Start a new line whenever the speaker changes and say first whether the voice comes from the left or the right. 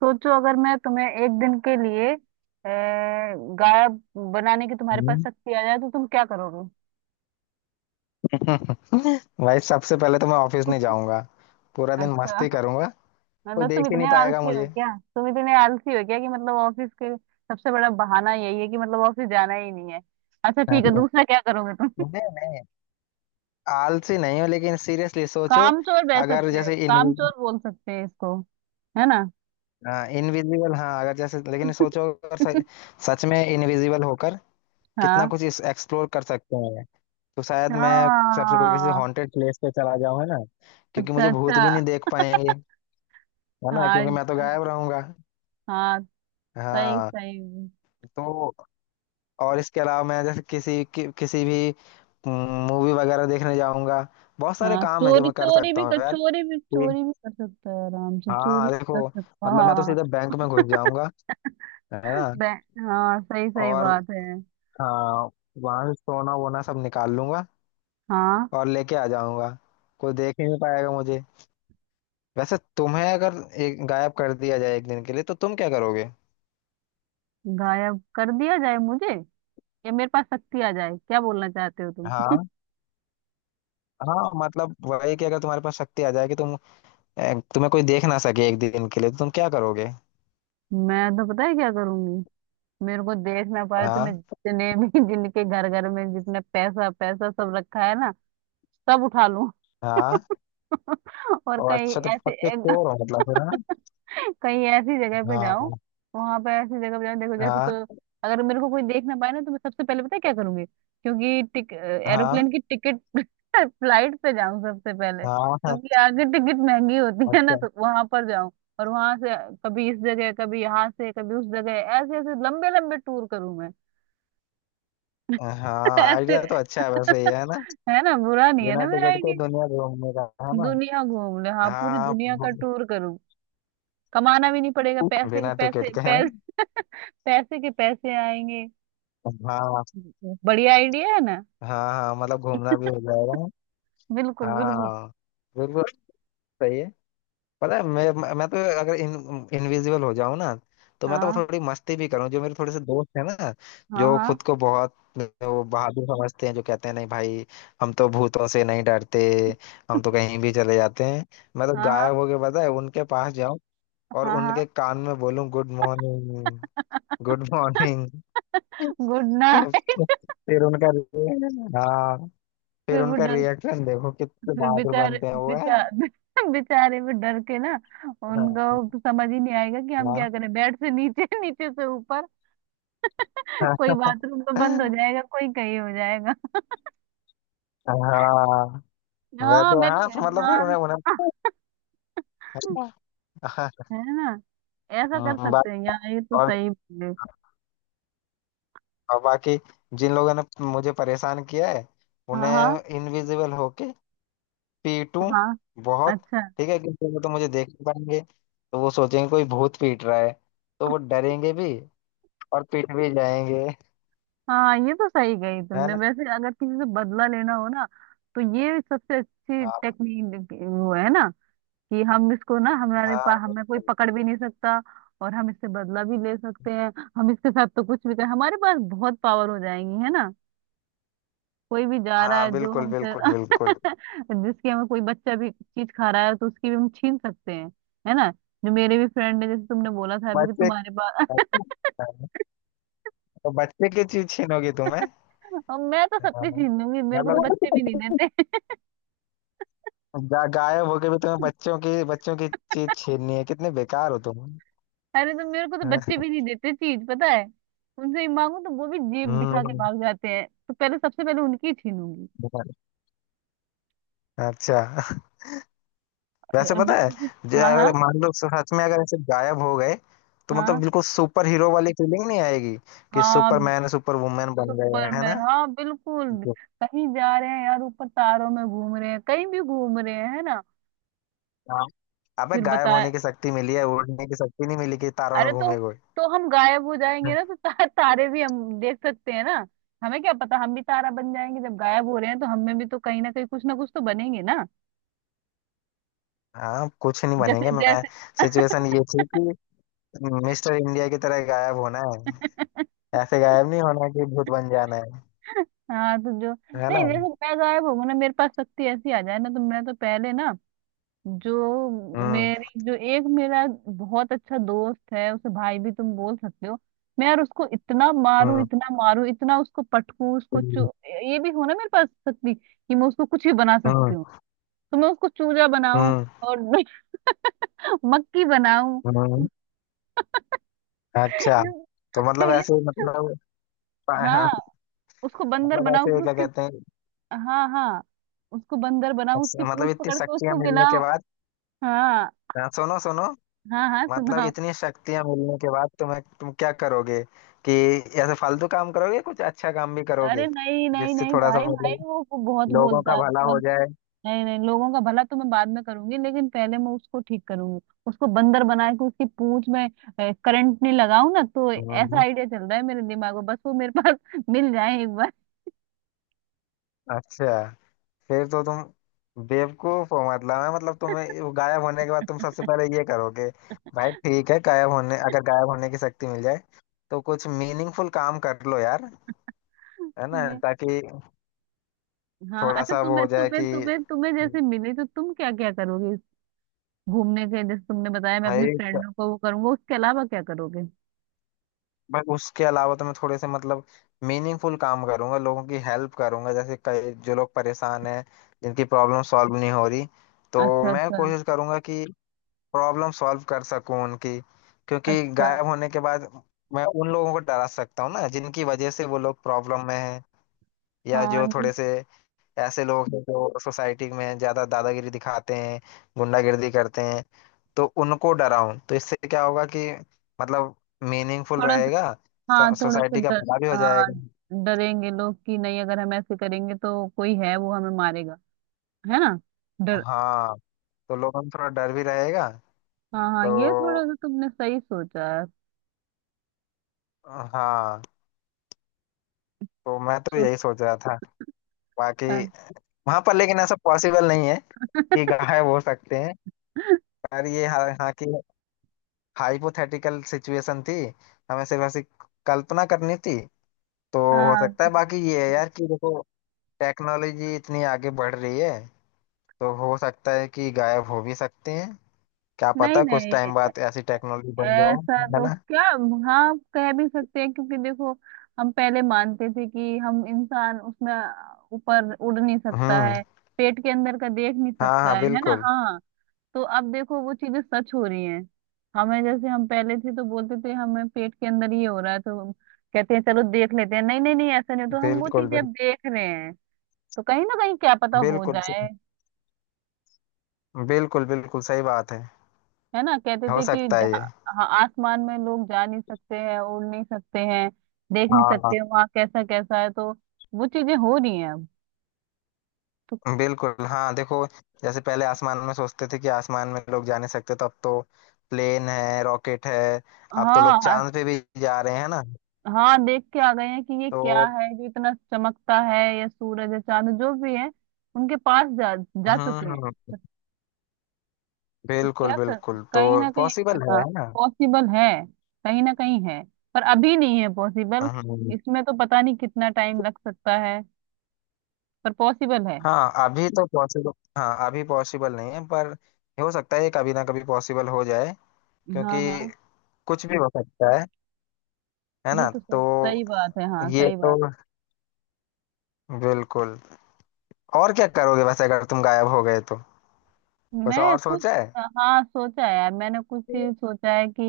right: सोचो अगर मैं तुम्हें एक दिन के लिए गायब बनाने की तुम्हारे पास
left: हम्म।
right: शक्ति आ जाए तो तुम क्या करोगे?
left: भाई, सबसे पहले तो मैं ऑफिस नहीं जाऊंगा। पूरा दिन
right: अच्छा,
left: मस्ती करूंगा। कोई
right: मतलब तुम
left: देख ही नहीं
right: इतने
left: पाएगा
right: आलसी हो
left: मुझे।
right: क्या? तुम इतने आलसी हो क्या कि मतलब ऑफिस के सबसे बड़ा बहाना यही है कि मतलब ऑफिस जाना ही नहीं है। अच्छा, ठीक है,
left: नहीं,
right: दूसरा क्या करोगे तुम?
left: नहीं, आलसी नहीं हो लेकिन सीरियसली सोचो।
right: कामचोर बह
left: अगर
right: सकते हो,
left: जैसे
right: कामचोर
left: इनविजिबल,
right: बोल सकते हैं इसको, है ना?
left: हाँ, इनविजिबल, हाँ, अगर जैसे, लेकिन सोचो, अगर सच, सच में इनविजिबल होकर कितना
right: हाँ,
left: कुछ एक्सप्लोर कर सकते हैं। तो शायद मैं सबसे पहले किसी
right: हाँ।
left: हॉन्टेड प्लेस पे चला जाऊं, है ना, क्योंकि
right: अच्छा,
left: मुझे
right: अच्छा।
left: भूत भी नहीं देख पाएंगे। है ना, क्योंकि
right: हाँ,
left: मैं तो गायब रहूंगा।
right: हाँ। सही,
left: हाँ,
right: सही।
left: तो और इसके अलावा मैं जैसे किसी भी मूवी वगैरह देखने जाऊंगा। बहुत सारे
right: हाँ,
left: काम है जो
right: चोरी
left: मैं कर
right: चोरी
left: सकता
right: भी कर,
left: हूँ यार। कि-
right: चोरी भी कर सकता है आराम से, चोरी भी
left: हाँ,
right: कर
left: देखो,
right: सकता है,
left: मतलब मैं तो
right: हाँ।
left: सीधे बैंक में घुस जाऊंगा। है ना।
right: बे- हाँ, सही, सही
left: और
right: बात है।
left: हाँ, वहां से सोना वोना सब निकाल लूंगा
right: हाँ,
left: और लेके आ जाऊंगा। कोई देख ही नहीं पाएगा मुझे। वैसे तुम्हें अगर एक गायब कर दिया जाए एक दिन के लिए तो तुम क्या करोगे।
right: गायब कर दिया जाए मुझे या मेरे पास शक्ति आ जाए, क्या बोलना चाहते हो तुम?
left: हाँ, हाँ, मतलब वही कि अगर तुम्हारे पास शक्ति आ जाए कि तुम्हें कोई देख ना सके एक दिन के लिए तो तुम क्या करोगे।
right: मैं तो पता है क्या करूंगी। मेरे को देख ना पाए तो मैं
left: हाँ,
right: जितने भी जिनके घर घर में जितने पैसा पैसा सब रखा है ना, सब उठा लूं।
left: हाँ।
right: और
left: और
right: कहीं
left: अच्छा, तो
right: ऐसे
left: पक्के चोर हो मतलब फिर, है ना।
right: कहीं ऐसी जगह पे जाऊं,
left: हाँ,
right: वहां पे ऐसी जगह पे जाऊं। देखो जैसे
left: हाँ,
right: तो अगर मेरे को कोई देख ना पाए ना तो मैं सबसे पहले पता है क्या करूंगी, क्योंकि टिक
left: हाँ,
right: एरोप्लेन की टिकट फ्लाइट पे जाऊं सबसे पहले,
left: हाँ, हाँ,
right: क्योंकि आगे टिकट महंगी होती है ना,
left: अच्छा।
right: तो वहां पर जाऊं। और वहां से कभी इस जगह, कभी यहाँ से, कभी उस जगह, ऐसे ऐसे लंबे लंबे टूर करूं मैं।
left: हाँ,
right: ऐसे
left: आइडिया तो अच्छा है वैसे ये, है ना।
right: है ना, बुरा नहीं है
left: बिना
right: ना मेरा
left: टिकट के
right: आइडिया?
left: दुनिया घूमने का, है ना।
right: दुनिया घूम ले, हाँ, पूरी
left: हाँ,
right: दुनिया का
left: हाँ,
right: टूर करूं। कमाना भी नहीं पड़ेगा, पैसे के
left: बिना टिकट
right: पैसे
left: के है।
right: पैसे पैसे के पैसे आएंगे।
left: हाँ,
right: बढ़िया आइडिया है ना?
left: हाँ, हाँ, मतलब घूमना भी हो जाएगा।
right: बिल्कुल, बिल्कुल।
left: हाँ, बिल्कुल, सही है। पता है मैं तो अगर इनविजिबल हो जाऊं ना, तो मैं तो
right: हाँ,
left: थोड़ी मस्ती भी करूं। जो मेरे थोड़े से दोस्त हैं ना,
right: हाँ,
left: जो
right: हाँ,
left: खुद को बहुत वो बहादुर समझते हैं, जो कहते हैं नहीं भाई, हम तो भूतों से नहीं डरते, हम तो कहीं भी चले जाते हैं। मैं तो
right: हाँ, हाँ,
left: गायब होके पता है उनके पास जाऊं और
right: हाँ, हाँ।
left: उनके कान में बोलूं, good morning, good morning.
right: Good night.
left: फिर उनका, हाँ, फिर
right: फिर वो
left: उनका
right: डर,
left: रिएक्शन देखो कितने
right: फिर
left: बहादुर
right: बेचारे,
left: बनते हैं वो, है।
right: बेचारे बेचारे वो डर के ना उनका
left: हाँ,
right: वो समझ ही नहीं आएगा कि हम
left: हाँ,
right: क्या करें, बेड से नीचे नीचे से ऊपर। कोई बाथरूम तो बंद हो जाएगा, कोई कहीं हो जाएगा।
left: हाँ,
right: हाँ,
left: वैसे
right: मैं
left: हाँ,
right: भी,
left: मतलब फिर
right: हाँ।
left: उन्हें उन्हें। हाँ,
right: है ना? ऐसा कर
left: हाँ
right: सकते हैं यार, ये तो
left: और,
right: सही।
left: और बाकी जिन लोगों ने मुझे परेशान किया है
right: हाँ, हाँ,
left: उन्हें इनविजिबल होके पीटूं
right: हाँ।
left: बहुत।
right: अच्छा।
left: ठीक है, क्योंकि वो तो मुझे देख नहीं पाएंगे। तो वो सोचेंगे कोई भूत पीट रहा है। तो वो डरेंगे भी और पीट भी जाएंगे।
right: हाँ, ये तो सही गई
left: है
right: तुमने,
left: ना।
right: वैसे अगर किसी से बदला लेना हो ना तो ये सबसे अच्छी
left: हाँ,
right: टेक्निक वो है ना, कि हम इसको ना, हमारे
left: हाँ,
right: पास, हमें कोई
left: बिल्कुल,
right: पकड़ भी नहीं सकता और हम इससे बदला भी ले सकते हैं। हम इसके साथ तो कुछ भी कर, हमारे पास बहुत पावर हो जाएंगी, है ना? कोई भी जा रहा है
left: हाँ
right: जो
left: बिल्कुल,
right: हमसे
left: बिल्कुल, बिल्कुल।
right: जिसके हमें कोई बच्चा भी चीज खा रहा है तो उसकी भी हम छीन सकते हैं, है ना? जो मेरे भी फ्रेंड है जैसे तुमने बोला था अभी कि
left: बच्चे,
right: तुम्हारे पास,
left: तो बच्चे की चीज छीनोगी तुम्हें।
right: और मैं तो
left: हाँ,
right: सबकी छीन लूंगी, मेरे को तो
left: मतलब
right: बच्चे भी नहीं देते।
left: गायब होके भी तुम्हें बच्चों की चीज छीननी है। कितने बेकार हो तुम।
right: अरे तो मेरे को तो बच्चे
left: हाँ,
right: भी नहीं देते चीज, पता है? उनसे ही मांगू तो वो भी जेब दिखा के
left: हम्म,
right: भाग जाते हैं, तो पहले सबसे पहले उनकी ही छीनूंगी।
left: बेकार। अच्छा, वैसे
right: और
left: पता है, जो
right: हाँ,
left: अगर
right: हाँ,
left: मान लो सच में अगर ऐसे गायब हो गए, तो मतलब
right: हाँ,
left: बिल्कुल सुपर हीरो वाली फीलिंग नहीं आएगी कि
right: हाँ।
left: सुपरमैन, सुपर वुमेन बन गए हैं, है
right: सुपरमैन,
left: ना।
right: हाँ, बिल्कुल।
left: जी।
right: कहीं जा रहे हैं यार, ऊपर तारों में घूम रहे हैं, कहीं भी घूम रहे हैं, है ना?
left: हाँ। अबे,
right: फिर
left: गायब
right: बताए।
left: होने की शक्ति मिली है, उड़ने की शक्ति नहीं मिली कि तारों में
right: अरे तो
left: घूमे हुए।
right: हम गायब हो जाएंगे ना, तो तारे भी हम देख सकते हैं ना? हमें क्या पता, हम भी तारा बन जाएंगे, जब गायब हो रहे हैं तो हमें भी तो कहीं ना कहीं कुछ ना कुछ तो बनेंगे ना।
left: हाँ, कुछ नहीं
right: जैसे
left: बनेंगे। मैं,
right: जैसे
left: सिचुएशन ये थी कि मिस्टर इंडिया की तरह गायब होना है, ऐसे गायब नहीं होना कि भूत बन जाना है
right: हाँ, तो जो
left: है ना।
right: नहीं, जैसे मैं गायब होंगी ना, मेरे पास शक्ति ऐसी आ जाए ना तो मैं तो पहले ना, जो
left: हम्म।
right: मेरी जो एक मेरा बहुत अच्छा दोस्त है, उसे भाई भी तुम बोल सकते हो। मैं यार उसको इतना मारूं,
left: हम्म।
right: इतना मारूं, इतना उसको पटकूं, उसको चू ये भी हो ना मेरे पास शक्ति कि मैं उसको कुछ भी बना सकती
left: हम्म।
right: हूँ, तो मैं उसको चूजा बनाऊं
left: हम्म।
right: और मक्खी बनाऊं।
left: हम्म, अच्छा। तो मतलब
right: ये-
left: ऐसे, मतलब हाँ,
right: हाँ, उसको बंदर
left: मतलब
right: बनाऊं,
left: ऐसे
right: फिर
left: क्या
right: उसकी,
left: कहते हैं,
right: हाँ, हाँ। उसको बंदर बनाओ, उसकी
left: मतलब
right: पूंछ
left: इतनी
right: पकड़ के
left: शक्तियां
right: उसको
left: मिलने के
right: गिलाओ।
left: बाद।
right: हाँ,
left: हाँ, सुनो, सुनो,
right: हाँ, हाँ,
left: मतलब
right: सुनाओ।
left: इतनी शक्तियां मिलने के बाद तुम्हें, तुम क्या करोगे? कि ऐसे फालतू काम करोगे, कुछ अच्छा काम भी करोगे
right: अरे, नहीं, नहीं,
left: जिससे
right: नहीं,
left: थोड़ा सा,
right: भाई, भाई,
left: मतलब,
right: वो बहुत
left: लोगों
right: बोलता
left: का
right: है,
left: भला हो
right: बहुत।
left: जाए।
right: नहीं, नहीं, लोगों का भला तो मैं बाद में करूंगी, लेकिन पहले मैं उसको ठीक करूंगी। उसको बंदर बना के उसकी पूंछ में करंट नहीं लगाऊं ना, तो ऐसा
left: हम्म,
right: आइडिया चल रहा है मेरे दिमाग में, बस वो मेरे पास मिल जाए एक बार।
left: अच्छा। फिर तो तुम बेवकूफ हो, मतलब है मतलब तुम्हें वो गायब होने के बाद तुम सबसे पहले ये करोगे। भाई ठीक है, गायब होने, अगर गायब होने की शक्ति मिल जाए तो कुछ मीनिंगफुल काम कर लो यार, है ना,
right: मैं,
left: ताकि
right: हाँ,
left: थोड़ा
right: अच्छा,
left: सा वो
right: तुम्हें
left: हो जाए
right: तुम्हें
left: कि,
right: तुम्हें तुम्हें जैसे मिली तो तुम क्या क्या करोगे इस घूमने के जैसे तुमने बताया, मैं अपनी
left: भाई,
right: फ्रेंडों को वो करूंगा, उसके अलावा क्या करोगे?
left: भाई उसके अलावा तो मैं थोड़े से, मतलब, मीनिंगफुल काम करूंगा, लोगों की हेल्प करूंगा। जैसे कई जो लोग परेशान हैं, जिनकी प्रॉब्लम सॉल्व नहीं हो रही, तो
right: अच्छा,
left: मैं
right: अच्छा,
left: कोशिश करूंगा कि प्रॉब्लम सॉल्व कर सकूं उनकी। क्योंकि
right: अच्छा।
left: गायब होने के बाद मैं उन लोगों को डरा सकता हूँ ना, जिनकी वजह से वो लोग प्रॉब्लम में हैं, या
right: हाँ,
left: जो
right: ये
left: थोड़े से ऐसे लोग हैं जो सोसाइटी में ज्यादा दादागिरी दिखाते हैं, गुंडागिर्दी करते हैं, तो उनको डराऊं। तो इससे क्या होगा कि, मतलब, मीनिंगफुल
right: थोड़ा सा,
left: रहेगा,
right: हाँ, थोड़ा सा
left: सोसाइटी का
right: डर,
left: भला भी हो
right: हाँ।
left: जाएगा।
right: डरेंगे लोग कि नहीं, अगर हम ऐसे करेंगे तो कोई है वो हमें मारेगा, है ना? डर।
left: हाँ, तो लोगों में थोड़ा डर भी रहेगा।
right: हाँ, हाँ,
left: तो
right: ये थोड़ा सा तुमने सही सोचा है।
left: हाँ, तो मैं तो
right: सुन।
left: यही सोच रहा था। बाकी वहां पर, लेकिन ऐसा पॉसिबल नहीं है कि गायब हो सकते हैं। पर ये हाँ कि हाइपोथेटिकल सिचुएशन थी, हमें सिर्फ ऐसी कल्पना करनी थी, तो हो
right: हाँ,
left: सकता है।
right: बिल्कुल।
left: बाकी ये है यार कि देखो टेक्नोलॉजी इतनी आगे बढ़ रही है, तो हो सकता है कि गायब हो भी सकते हैं। क्या
right: नहीं,
left: पता कुछ
right: नहीं,
left: टाइम बाद ऐसी टेक्नोलॉजी बन
right: ऐसा
left: जाए, है
right: तो
left: ना।
right: क्या, हाँ, कह भी सकते हैं, क्योंकि देखो हम पहले मानते थे कि हम इंसान उसमें ऊपर उड़ नहीं सकता
left: हम्म।
right: है, पेट के अंदर का देख नहीं
left: हाँ,
right: सकता
left: हाँ,
right: है ना?
left: बिल्कुल,
right: हाँ, तो अब देखो वो चीजें सच हो रही हैं। हमें जैसे हम पहले थे तो बोलते थे, हमें पेट के अंदर ये हो रहा है तो हम कहते हैं चलो देख लेते हैं, नहीं, नहीं, नहीं, ऐसा नहीं हो, तो हम वो
left: बिल्कुल,
right: चीजें
left: बिल्कुल,
right: अब देख रहे हैं। तो कहीं ना कहीं क्या पता हो
left: बिल्कुल,
right: जाए,
left: बिल्कुल, बिल्कुल सही बात है,
right: है ना? कहते
left: हो
right: थे कि
left: सकता है ये।
right: हाँ, आसमान में लोग जा नहीं सकते हैं, उड़ नहीं सकते हैं, देख नहीं
left: हाँ,
right: सकते वहाँ कैसा कैसा है, तो वो चीजें हो रही हैं अब। तो
left: बिल्कुल, हाँ देखो, जैसे पहले आसमान में सोचते थे कि आसमान में लोग जा नहीं सकते, तो अब तो प्लेन है, रॉकेट है, अब तो
right: हाँ,
left: लोग
right: हाँ,
left: चांद पे भी जा रहे हैं ना।
right: हाँ, देख के आ गए हैं कि ये क्या
left: तो
right: है जो इतना चमकता है, या सूरज या चांद, जो भी है, उनके पास जा जा चुके
left: हम्म,
right: हैं। तो
left: बिल्कुल,
right: क्या कर,
left: बिल्कुल, तो
right: कहीं ना कहीं,
left: पॉसिबल है
right: हाँ,
left: है ना।
right: पॉसिबल है, कहीं ना कहीं है, पर अभी नहीं है पॉसिबल।
left: हम्म,
right: इसमें तो पता नहीं कितना टाइम लग सकता है, पर पॉसिबल है।
left: हाँ, अभी तो पॉसिबल, हाँ अभी पॉसिबल नहीं है पर हो सकता है ये कभी ना कभी पॉसिबल हो जाए, क्योंकि
right: हाँ, हाँ,
left: कुछ भी हो सकता है
right: ये
left: ना।
right: तो
left: तो
right: सही, सही बात है, हाँ,
left: ये
right: सही
left: तो,
right: बात।
left: बिल्कुल। और क्या करोगे वैसे, अगर तुम गायब हो गए तो? कुछ
right: मैं
left: और
right: कुछ,
left: सोचा
right: हाँ, सोचा है यार, मैंने कुछ
left: है?
right: ही सोचा है कि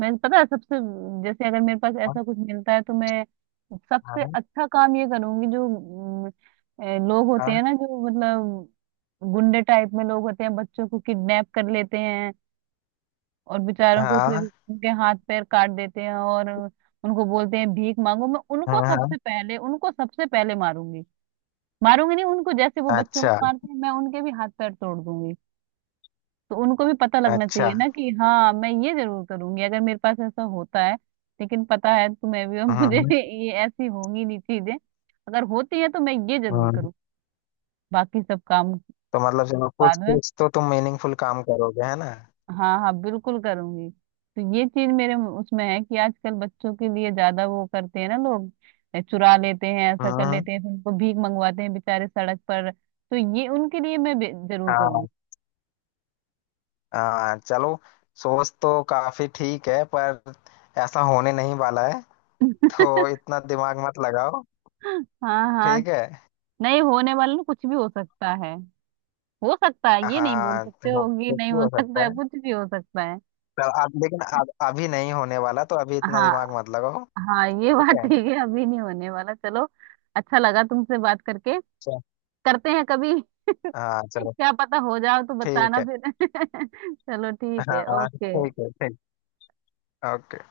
right: मैं, पता है, सबसे जैसे अगर मेरे पास ऐसा कुछ मिलता है तो मैं सबसे
left: हाँ,
right: अच्छा काम ये करूंगी। जो ए, लोग होते
left: हाँ,
right: हैं ना जो मतलब गुंडे टाइप में लोग होते हैं, बच्चों को किडनैप कर लेते हैं और बेचारों को फिर
left: हाँ,
right: उनके हाथ पैर काट देते हैं और उनको बोलते हैं भीख मांगो, मैं
left: हाँ,
right: उनको
left: हाँ, हाँ,
right: सबसे पहले मारूंगी। मारूंगी नहीं, उनको जैसे वो बच्चों को
left: अच्छा,
right: मारते हैं, मैं उनके भी हाथ पैर तोड़ दूंगी। तो उनको भी पता लगना
left: अच्छा।
right: चाहिए ना कि हाँ मैं ये जरूर करूंगी अगर मेरे पास ऐसा होता है। लेकिन पता है तुम्हें भी और मुझे
left: हम्म।
right: भी ये ऐसी होंगी नहीं चीजें। अगर होती है तो मैं ये जरूर
left: हम्म।
right: करूँ, बाकी सब काम
left: तो मतलब चलो कुछ
right: बाद में,
left: कुछ तो तुम मीनिंगफुल काम करोगे, है ना।
right: हाँ, हाँ, बिल्कुल करूंगी। तो ये चीज मेरे उसमें है कि आजकल बच्चों के लिए ज्यादा वो करते हैं ना लोग, ए, चुरा लेते हैं, ऐसा
left: हम्म,
right: कर लेते हैं, फिर उनको भीख मंगवाते हैं बेचारे सड़क पर, तो ये उनके लिए मैं जरूर करूंगी।
left: हाँ, हाँ चलो। सोच तो काफी ठीक है पर ऐसा होने नहीं वाला है, तो इतना दिमाग मत लगाओ।
right: हाँ, हाँ।
left: ठीक है।
right: नहीं होने वाला ना, कुछ भी हो सकता है, हो सकता है, ये नहीं बोल
left: हाँ
right: सकते,
left: चलो,
right: होगी
left: कुछ
right: नहीं,
left: भी
right: हो
left: हो
right: सकता
left: सकता
right: है,
left: है।
right: कुछ भी हो सकता है।
left: चल, अब लेकिन अब अभी नहीं होने वाला, तो अभी इतना
right: हाँ,
left: दिमाग मत लगाओ।
right: हाँ, ये
left: ठीक
right: बात
left: है।
right: ठीक है, अभी नहीं होने वाला, चलो। अच्छा लगा तुमसे बात करके।
left: चल।
right: करते हैं कभी।
left: हाँ, चलो,
right: क्या पता हो जाओ तो
left: ठीक
right: बताना
left: है।
right: फिर। चलो, ठीक है,
left: हाँ, ठीक
right: ओके।
left: है, ठीक, ओके।